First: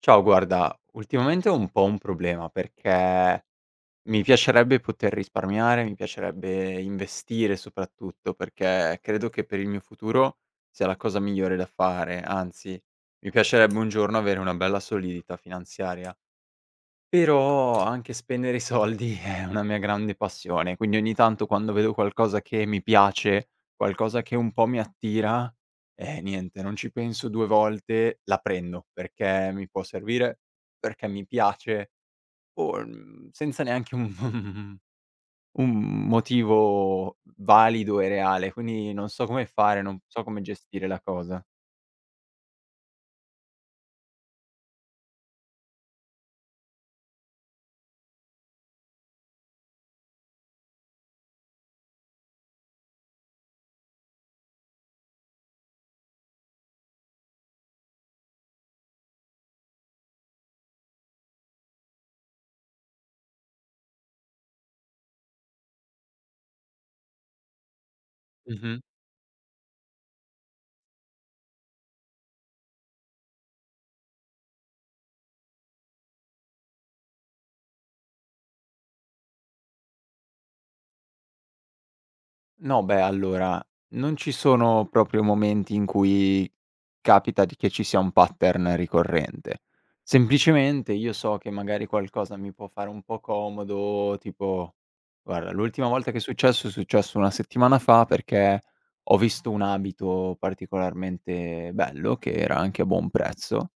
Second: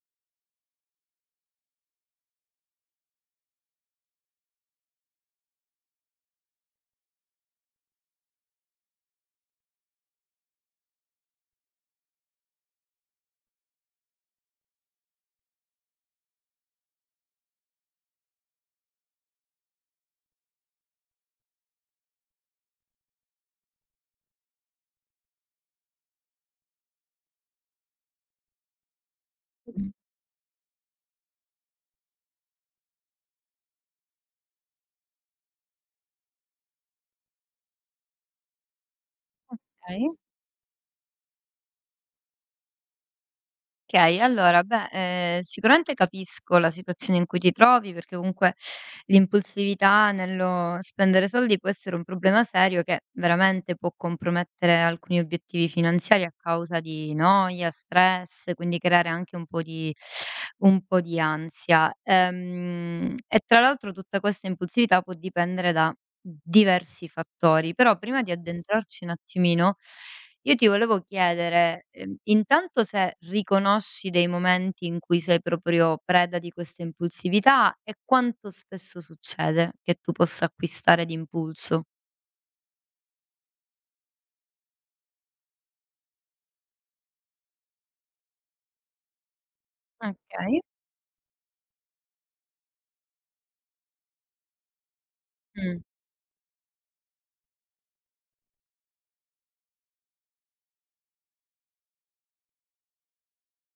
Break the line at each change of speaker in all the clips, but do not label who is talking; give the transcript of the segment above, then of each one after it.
Ciao, guarda, ultimamente ho un po' un problema perché mi piacerebbe poter risparmiare, mi piacerebbe investire soprattutto perché credo che per il mio futuro sia la cosa migliore da fare, anzi, mi piacerebbe un giorno avere una bella solidità finanziaria. Però anche spendere i soldi è una mia grande passione, quindi ogni tanto quando vedo qualcosa che mi piace, qualcosa che un po' mi attira, eh niente, non ci penso 2 volte, la prendo perché mi può
Mh,
servire, perché mi piace o, senza neanche un un motivo valido e reale, quindi non so come fare, non
okay,
so come gestire la cosa.
okay. Allora, beh, sicuramente capisco la situazione in cui ti trovi, perché comunque l'impulsività nello spendere soldi può essere un problema serio che veramente può compromettere alcuni obiettivi finanziari a causa di noia, stress, quindi creare anche un po' di ansia. E tra l'altro tutta questa impulsività può dipendere da diversi fattori, però prima di
Mh-mh.
addentrarci un attimino, io ti volevo chiedere, intanto se riconosci dei momenti in cui sei proprio preda di questa impulsività e quanto spesso succede che tu possa acquistare d'impulso?
No, beh, allora, non ci sono proprio momenti in cui capita di che ci sia un pattern ricorrente.
Okay.
Semplicemente io so che magari qualcosa mi può fare un po' comodo, tipo, guarda,
Mh.
l'ultima volta che è successo una settimana fa perché ho visto un abito particolarmente bello che era anche a buon prezzo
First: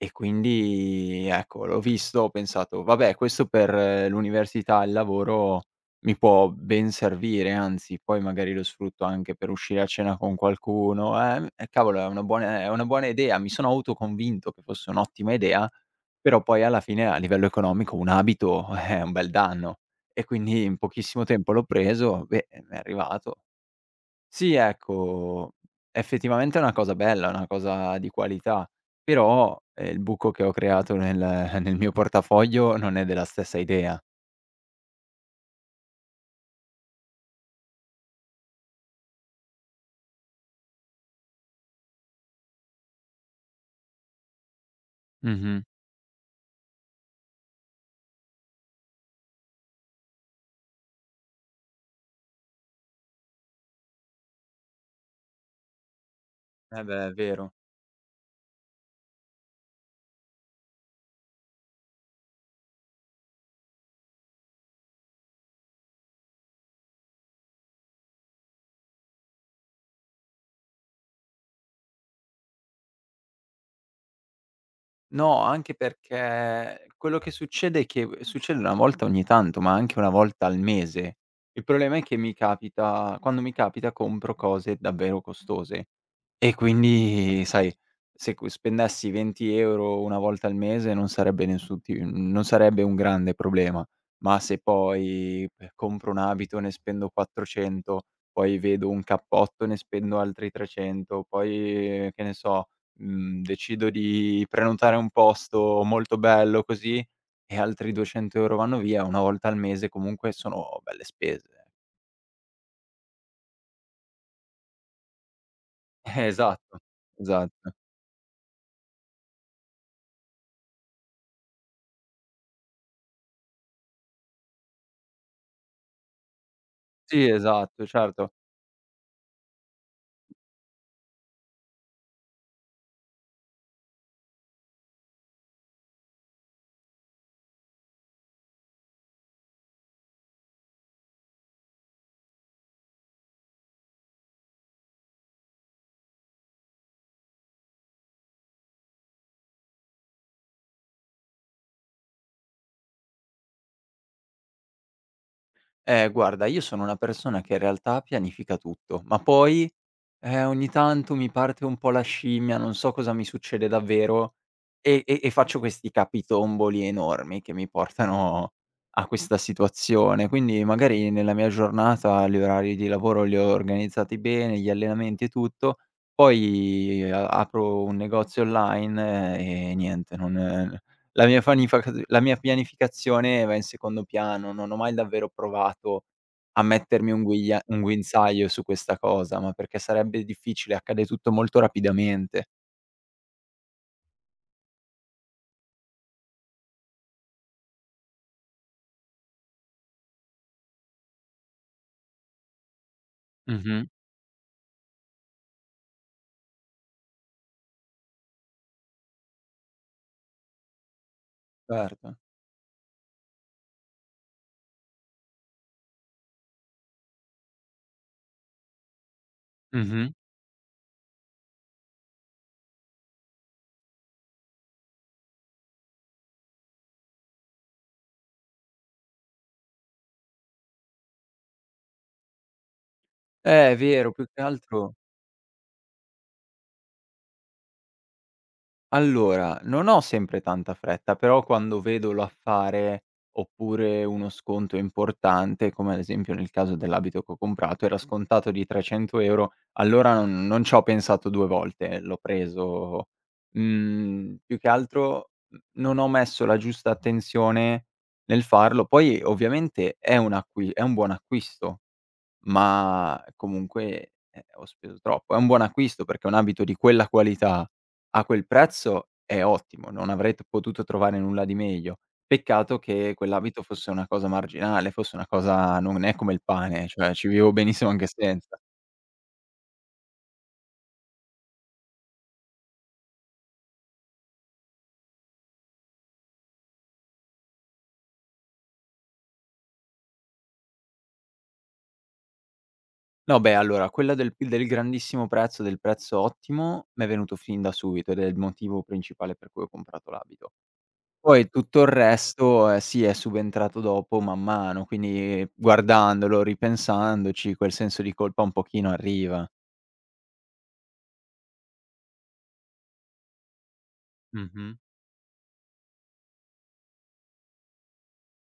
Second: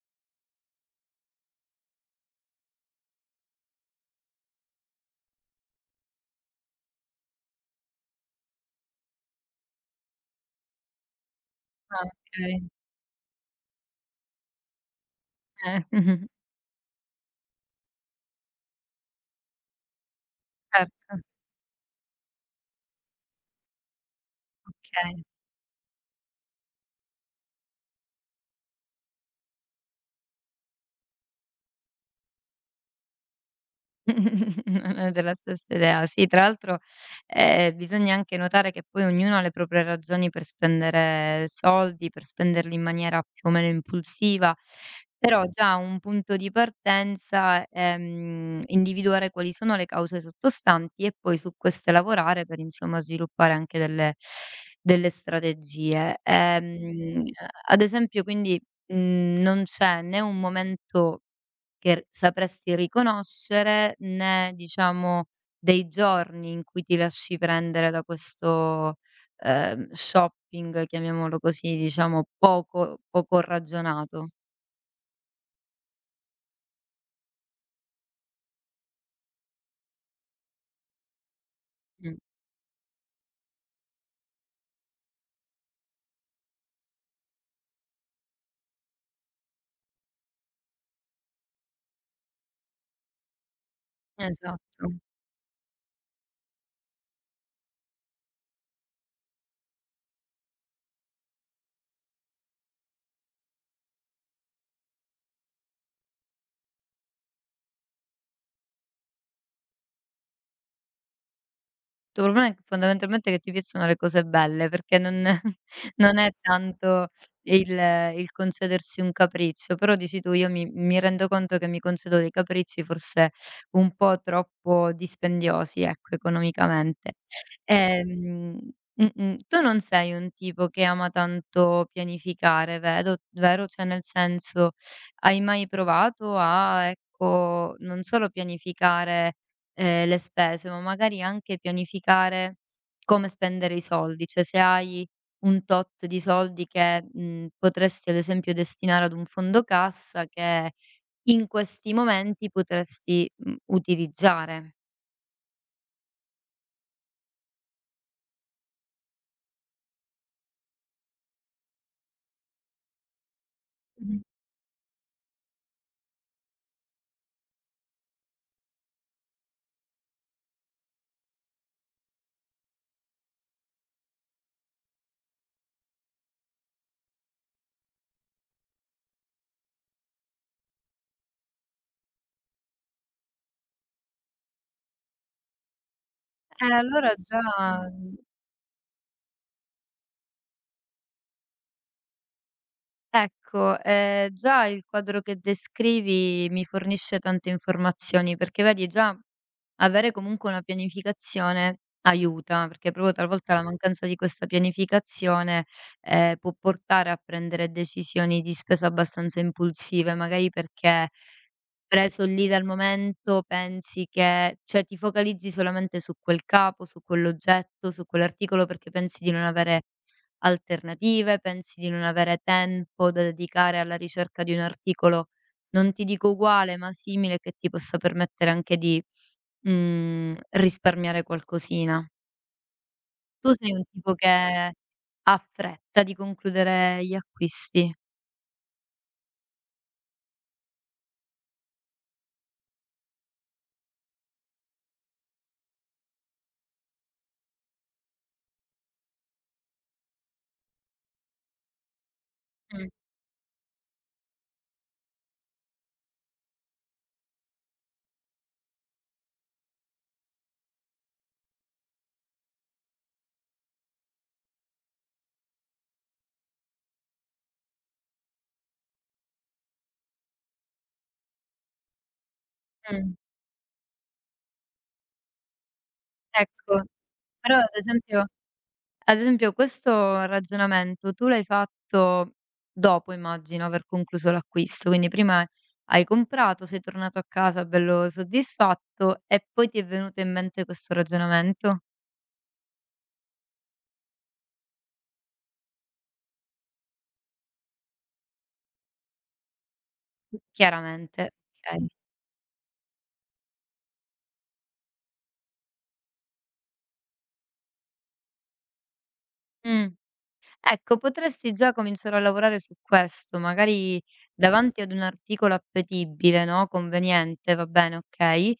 e quindi ecco, l'ho visto, ho pensato: "Vabbè, questo per l'università e il lavoro mi può ben servire, anzi poi magari lo sfrutto anche per uscire a cena con qualcuno, e cavolo
Ah, okay.
è una buona idea." Mi sono autoconvinto che fosse un'ottima idea,
Eh.
però poi alla fine a livello economico un abito è un bel danno. E quindi in
Certo,
pochissimo tempo l'ho preso, beh, mi è arrivato. Sì,
okay.
ecco, effettivamente è una cosa bella, è una cosa di qualità, però, il buco che ho creato nel nel mio portafoglio non è della stessa idea.
Non è della stessa idea. Sì, tra l'altro, bisogna anche notare che poi ognuno ha le proprie ragioni per spendere soldi, per spenderli in maniera più o meno impulsiva, però
Mh-mh.
già un punto di partenza è, individuare quali sono le cause sottostanti e poi su queste lavorare per, insomma, sviluppare anche delle delle strategie.
Eh beh, è
Ehm,
vero.
ad esempio quindi, non c'è né un momento che r sapresti riconoscere, né diciamo dei giorni in cui ti lasci prendere da questo, shopping, chiamiamolo così, diciamo poco poco ragionato.
No, anche perché quello che succede è che succede una volta ogni tanto, ma anche una volta al mese. Il problema è che
Mh,
mi capita quando mi capita compro cose davvero costose. E quindi sai, se cu spendessi 20 € una volta al mese non sarebbe nessun ti non sarebbe un grande problema, ma se
esatto.
poi, compro un abito ne spendo 400, poi vedo un cappotto ne spendo altri 300, poi che ne so, decido di prenotare un posto molto bello così e altri 200 € vanno via, una volta al mese comunque sono belle spese.
Tuo problema è che fondamentalmente che ti piacciono le cose belle, perché non non è
Esatto,
tanto il
esatto.
il concedersi un capriccio, però dici tu: "Io mi rendo conto che mi concedo dei capricci forse un po' troppo dispendiosi, ecco, economicamente".
Sì, esatto, certo.
Ehm tu non sei un tipo che ama tanto pianificare, vedo vero? Cioè nel senso, hai mai provato a, ecco, non solo pianificare le spese, ma magari anche pianificare come spendere i soldi, cioè se hai un tot di soldi che, potresti ad esempio destinare ad un fondo cassa che in questi momenti potresti, utilizzare.
Guarda, io sono una persona che in realtà pianifica tutto, ma poi, ogni tanto mi parte un po' la scimmia, non so cosa mi succede
Mh-mh.
davvero e faccio questi capitomboli enormi che mi portano a questa situazione. Quindi magari nella mia giornata gli orari di lavoro li ho organizzati bene, gli allenamenti e tutto, poi a apro un negozio online e niente, non la mia pianificazione va in secondo piano, non ho mai davvero provato a
Eh,
mettermi
allora già
un
mhmm,
guinzaglio su questa cosa, ma perché sarebbe difficile, accade tutto molto rapidamente.
ecco, già il quadro che descrivi mi fornisce tante informazioni, perché vedi già avere comunque una pianificazione aiuta, perché proprio talvolta la
Mh-mh.
mancanza di questa pianificazione, può portare a prendere decisioni di spesa abbastanza impulsive, magari perché
Certo.
preso lì dal momento pensi che cioè ti focalizzi solamente su quel capo, su quell'oggetto, su quell'articolo perché pensi di non avere
Mh-mh.
alternative, pensi di non avere tempo da dedicare alla ricerca di un articolo, non ti dico uguale, ma simile che ti possa permettere anche di, risparmiare qualcosina. Tu sei
È
un
vero,
tipo
più
che
che altro.
ha fretta di concludere gli acquisti.
Allora, non ho sempre tanta fretta, però quando vedo l'affare, oppure uno sconto importante, come ad esempio nel caso dell'abito che ho comprato, era scontato di 300 €, allora non c'ho pensato 2 volte, l'ho
Mh,
preso. Più che altro, non ho messo la giusta attenzione nel farlo. Poi ovviamente è un buon acquisto, ma comunque, ho speso troppo. È un buon acquisto perché un abito di quella qualità a quel prezzo è ottimo, non avrei t potuto trovare nulla di meglio. Peccato
mh,
che quell'abito fosse una cosa marginale, fosse una cosa non è come il
ecco.
pane, cioè ci vivevo
Però ad
benissimo anche
esempio
senza.
Ad esempio questo ragionamento tu l'hai fatto dopo immagino aver concluso l'acquisto, quindi prima hai comprato, sei tornato a casa bello soddisfatto e poi ti è venuto in mente questo ragionamento?
No, beh, allora quella del grandissimo prezzo, del prezzo ottimo, m'è venuto fin da subito ed è il motivo principale per cui ho comprato l'abito.
Chiaramente,
Poi tutto
okay.
il resto, sì, è subentrato dopo man mano, quindi guardandolo, ripensandoci, quel senso di colpa un pochino arriva.
Mh. Ecco, potresti già cominciare a lavorare su questo, magari
Mh-mh.
davanti ad un articolo appetibile, no, conveniente, va bene, okay,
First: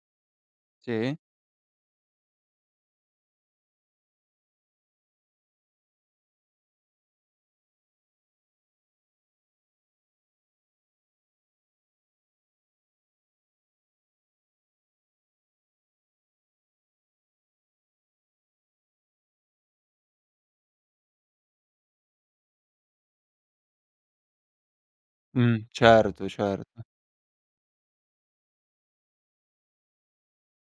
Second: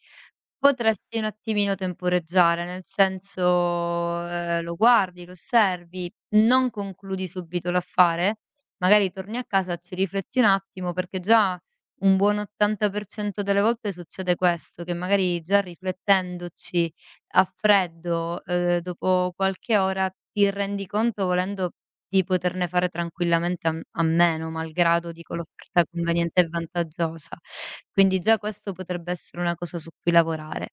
Sì?
potresti un attimino temporeggiare, nel senso, lo guardi, lo osservi, non concludi subito l'affare, magari torni a casa, ci rifletti un attimo, perché già un buon 80% delle volte succede questo, che magari già riflettendoci a freddo, dopo qualche ora ti rendi conto volendo di poterne fare tranquillamente a meno, malgrado dico l'offerta
Certo,
conveniente e
certo.
vantaggiosa. Quindi già questo potrebbe essere una cosa su cui lavorare.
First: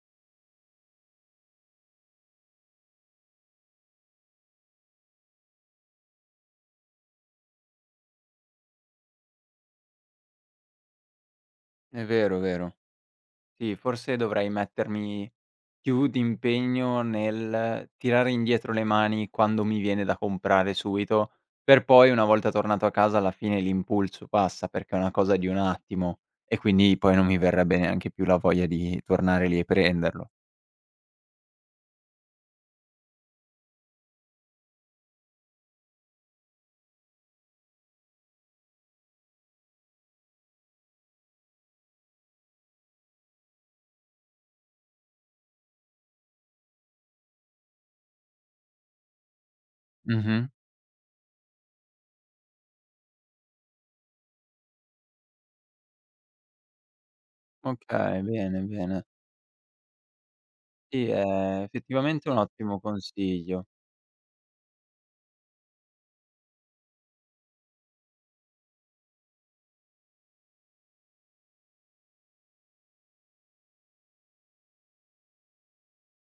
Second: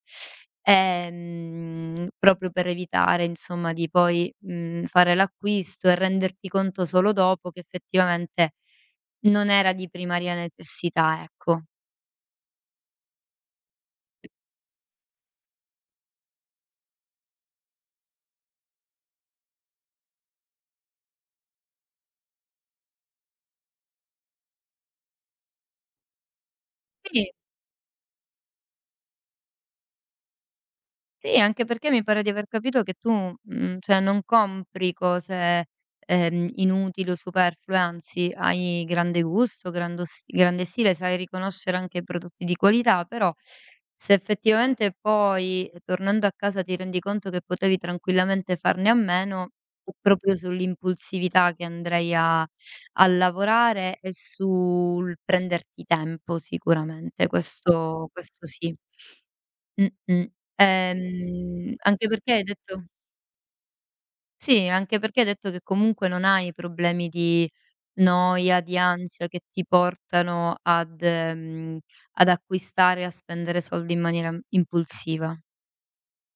Proprio per evitare insomma di poi, fare l'acquisto e renderti conto solo dopo che effettivamente non era di primaria necessità, ecco.
È vero, è vero. Sì, forse dovrei mettermi più d'impegno nel tirare indietro le mani quando mi viene da comprare subito, per poi una volta tornato a casa alla fine l'impulso passa, perché è una cosa di un attimo e quindi poi non
Sì.
mi verrebbe neanche più la voglia di tornare lì e prenderlo.
Sì, anche perché mi pare di aver capito che tu, cioè non compri cose, inutili o superflue, anzi hai grande gusto, grando s grande stile, sai riconoscere anche i prodotti di qualità, però se effettivamente poi, tornando a casa, ti rendi conto che potevi tranquillamente farne a meno, è proprio
Mh-mh.
sull'impulsività che andrei a lavorare e sul prenderti tempo sicuramente, questo
Okay,
questo
bene,
sì.
bene.
Mh-mh.
Sì, è
Anche
effettivamente
perché
un
hai
ottimo
detto
consiglio.
sì, anche perché hai detto che comunque non hai problemi di noia, di ansia che ti portano ad ad acquistare e a spendere soldi in maniera impulsiva.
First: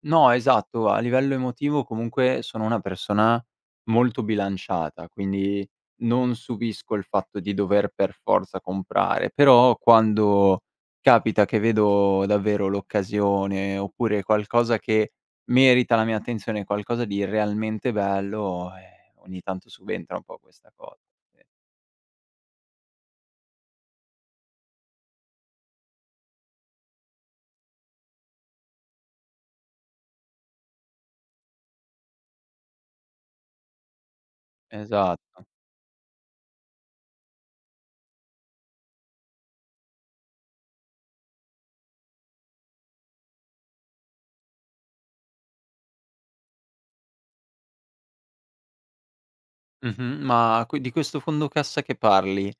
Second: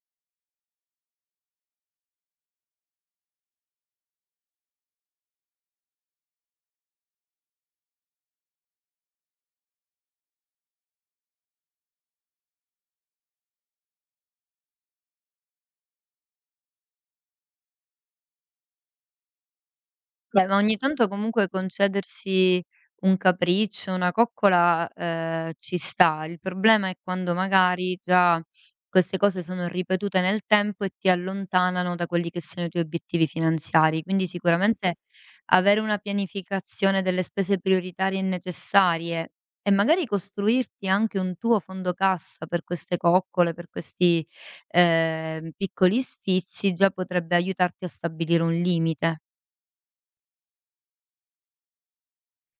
No, esatto, a livello emotivo comunque sono una persona molto bilanciata, quindi non subisco il fatto di dover per forza comprare, però quando capita che vedo davvero l'occasione, oppure qualcosa che merita la mia attenzione, qualcosa di realmente bello, ogni tanto subentra un po'
Beh, ma
questa
ogni
cosa.
tanto
Sì,
comunque concedersi un capriccio, una coccola, ci sta. Il problema è quando magari già queste cose sono ripetute nel tempo e ti allontanano da quelli che sono i tuoi obiettivi finanziari. Quindi sicuramente
esatto.
avere una pianificazione delle spese prioritarie e necessarie e magari costruirti anche un tuo fondo cassa per queste coccole, per questi, piccoli sfizi, già potrebbe aiutarti a stabilire un limite.
Mh-mh. Ma que di questo fondo cassa che parli,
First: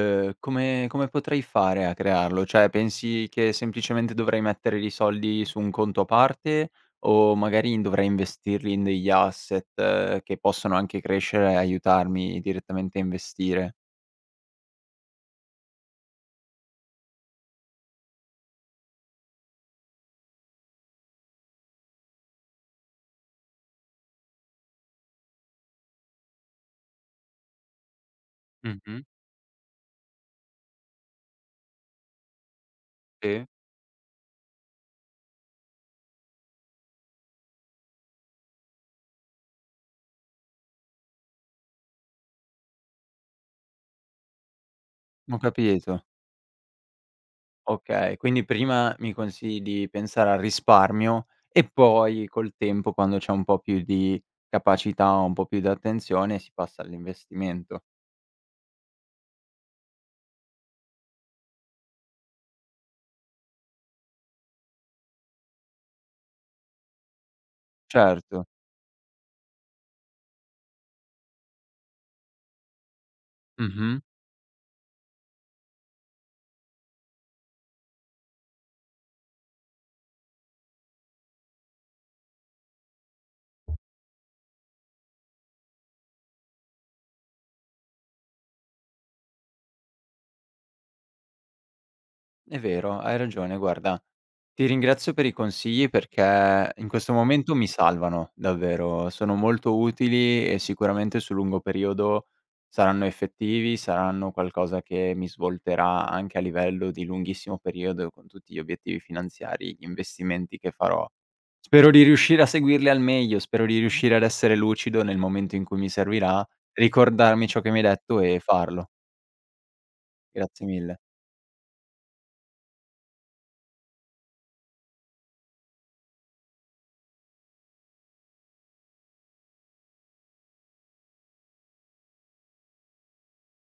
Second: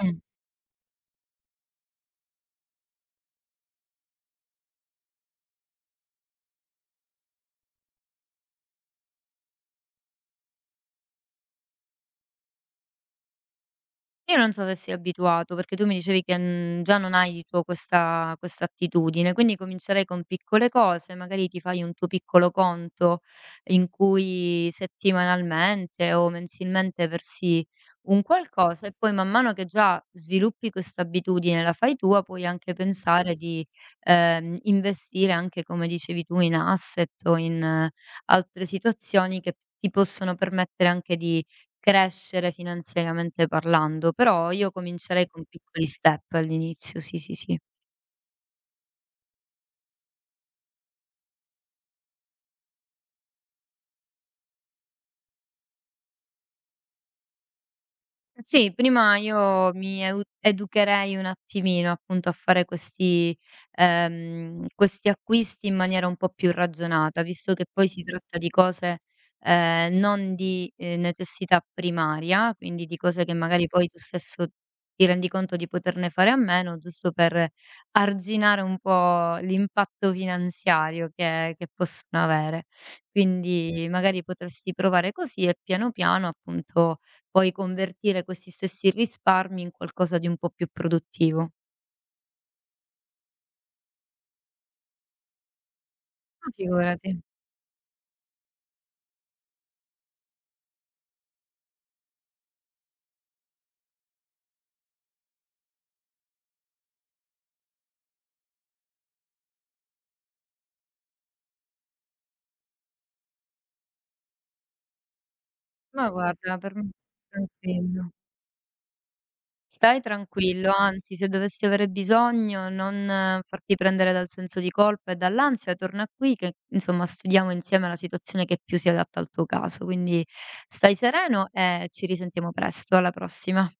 Mm.
come potrei fare a crearlo? Cioè, pensi che semplicemente dovrei mettere i soldi su un conto a parte o magari in dovrei investirli in degli asset che possono anche crescere e aiutarmi direttamente a investire?
Io non so se sei abituato, perché tu mi dicevi che, già non hai di tuo questa attitudine, quindi comincerei con piccole cose, magari ti fai un tuo piccolo conto in cui settimanalmente o mensilmente versi un qualcosa e
Mh-mh.
poi man mano che già sviluppi quest'abitudine, la fai tua, puoi anche pensare
Sì.
di, investire anche, come dicevi tu, in asset o in altre situazioni che ti possono permettere anche di crescere finanziariamente parlando, però io comincerei
Ho
con piccoli
capito.
step all'inizio, sì, sì, sì.
Okay, quindi prima mi consigli di pensare al risparmio e poi col tempo, quando c'è un po' più di capacità, un po' più di attenzione, si passa all'investimento.
Sì, prima io mi eu educherei un attimino appunto a fare questi questi acquisti in maniera un po' più ragionata, visto che poi si tratta
Certo.
di cose, non di, necessità primaria, quindi di cose che magari poi tu
Mh-mh.
stesso ti rendi conto di poterne fare a meno, giusto per arginare un po' l'impatto finanziario che possono avere. Quindi magari potresti provare così e piano piano appunto puoi convertire questi stessi risparmi in qualcosa di un po' più produttivo.
È vero, hai ragione. Guarda, ti ringrazio per i consigli
Ma
perché in questo
figurati.
momento mi salvano davvero. Sono molto utili e sicuramente sul lungo periodo saranno effettivi, saranno qualcosa che mi svolterà anche a livello di lunghissimo periodo con tutti gli obiettivi finanziari, gli investimenti che farò. Spero di riuscire a seguirli al meglio, spero di riuscire ad essere lucido nel momento in cui mi
Ma
servirà,
guarda, per me
ricordarmi ciò che mi hai
tranquillo.
detto e farlo.
Stai
Grazie
tranquillo,
mille.
anzi se dovessi avere bisogno non farti prendere dal senso di colpa e dall'ansia, torna qui che insomma studiamo insieme la situazione che più si adatta al tuo caso. Quindi stai sereno e ci risentiamo presto, alla prossima.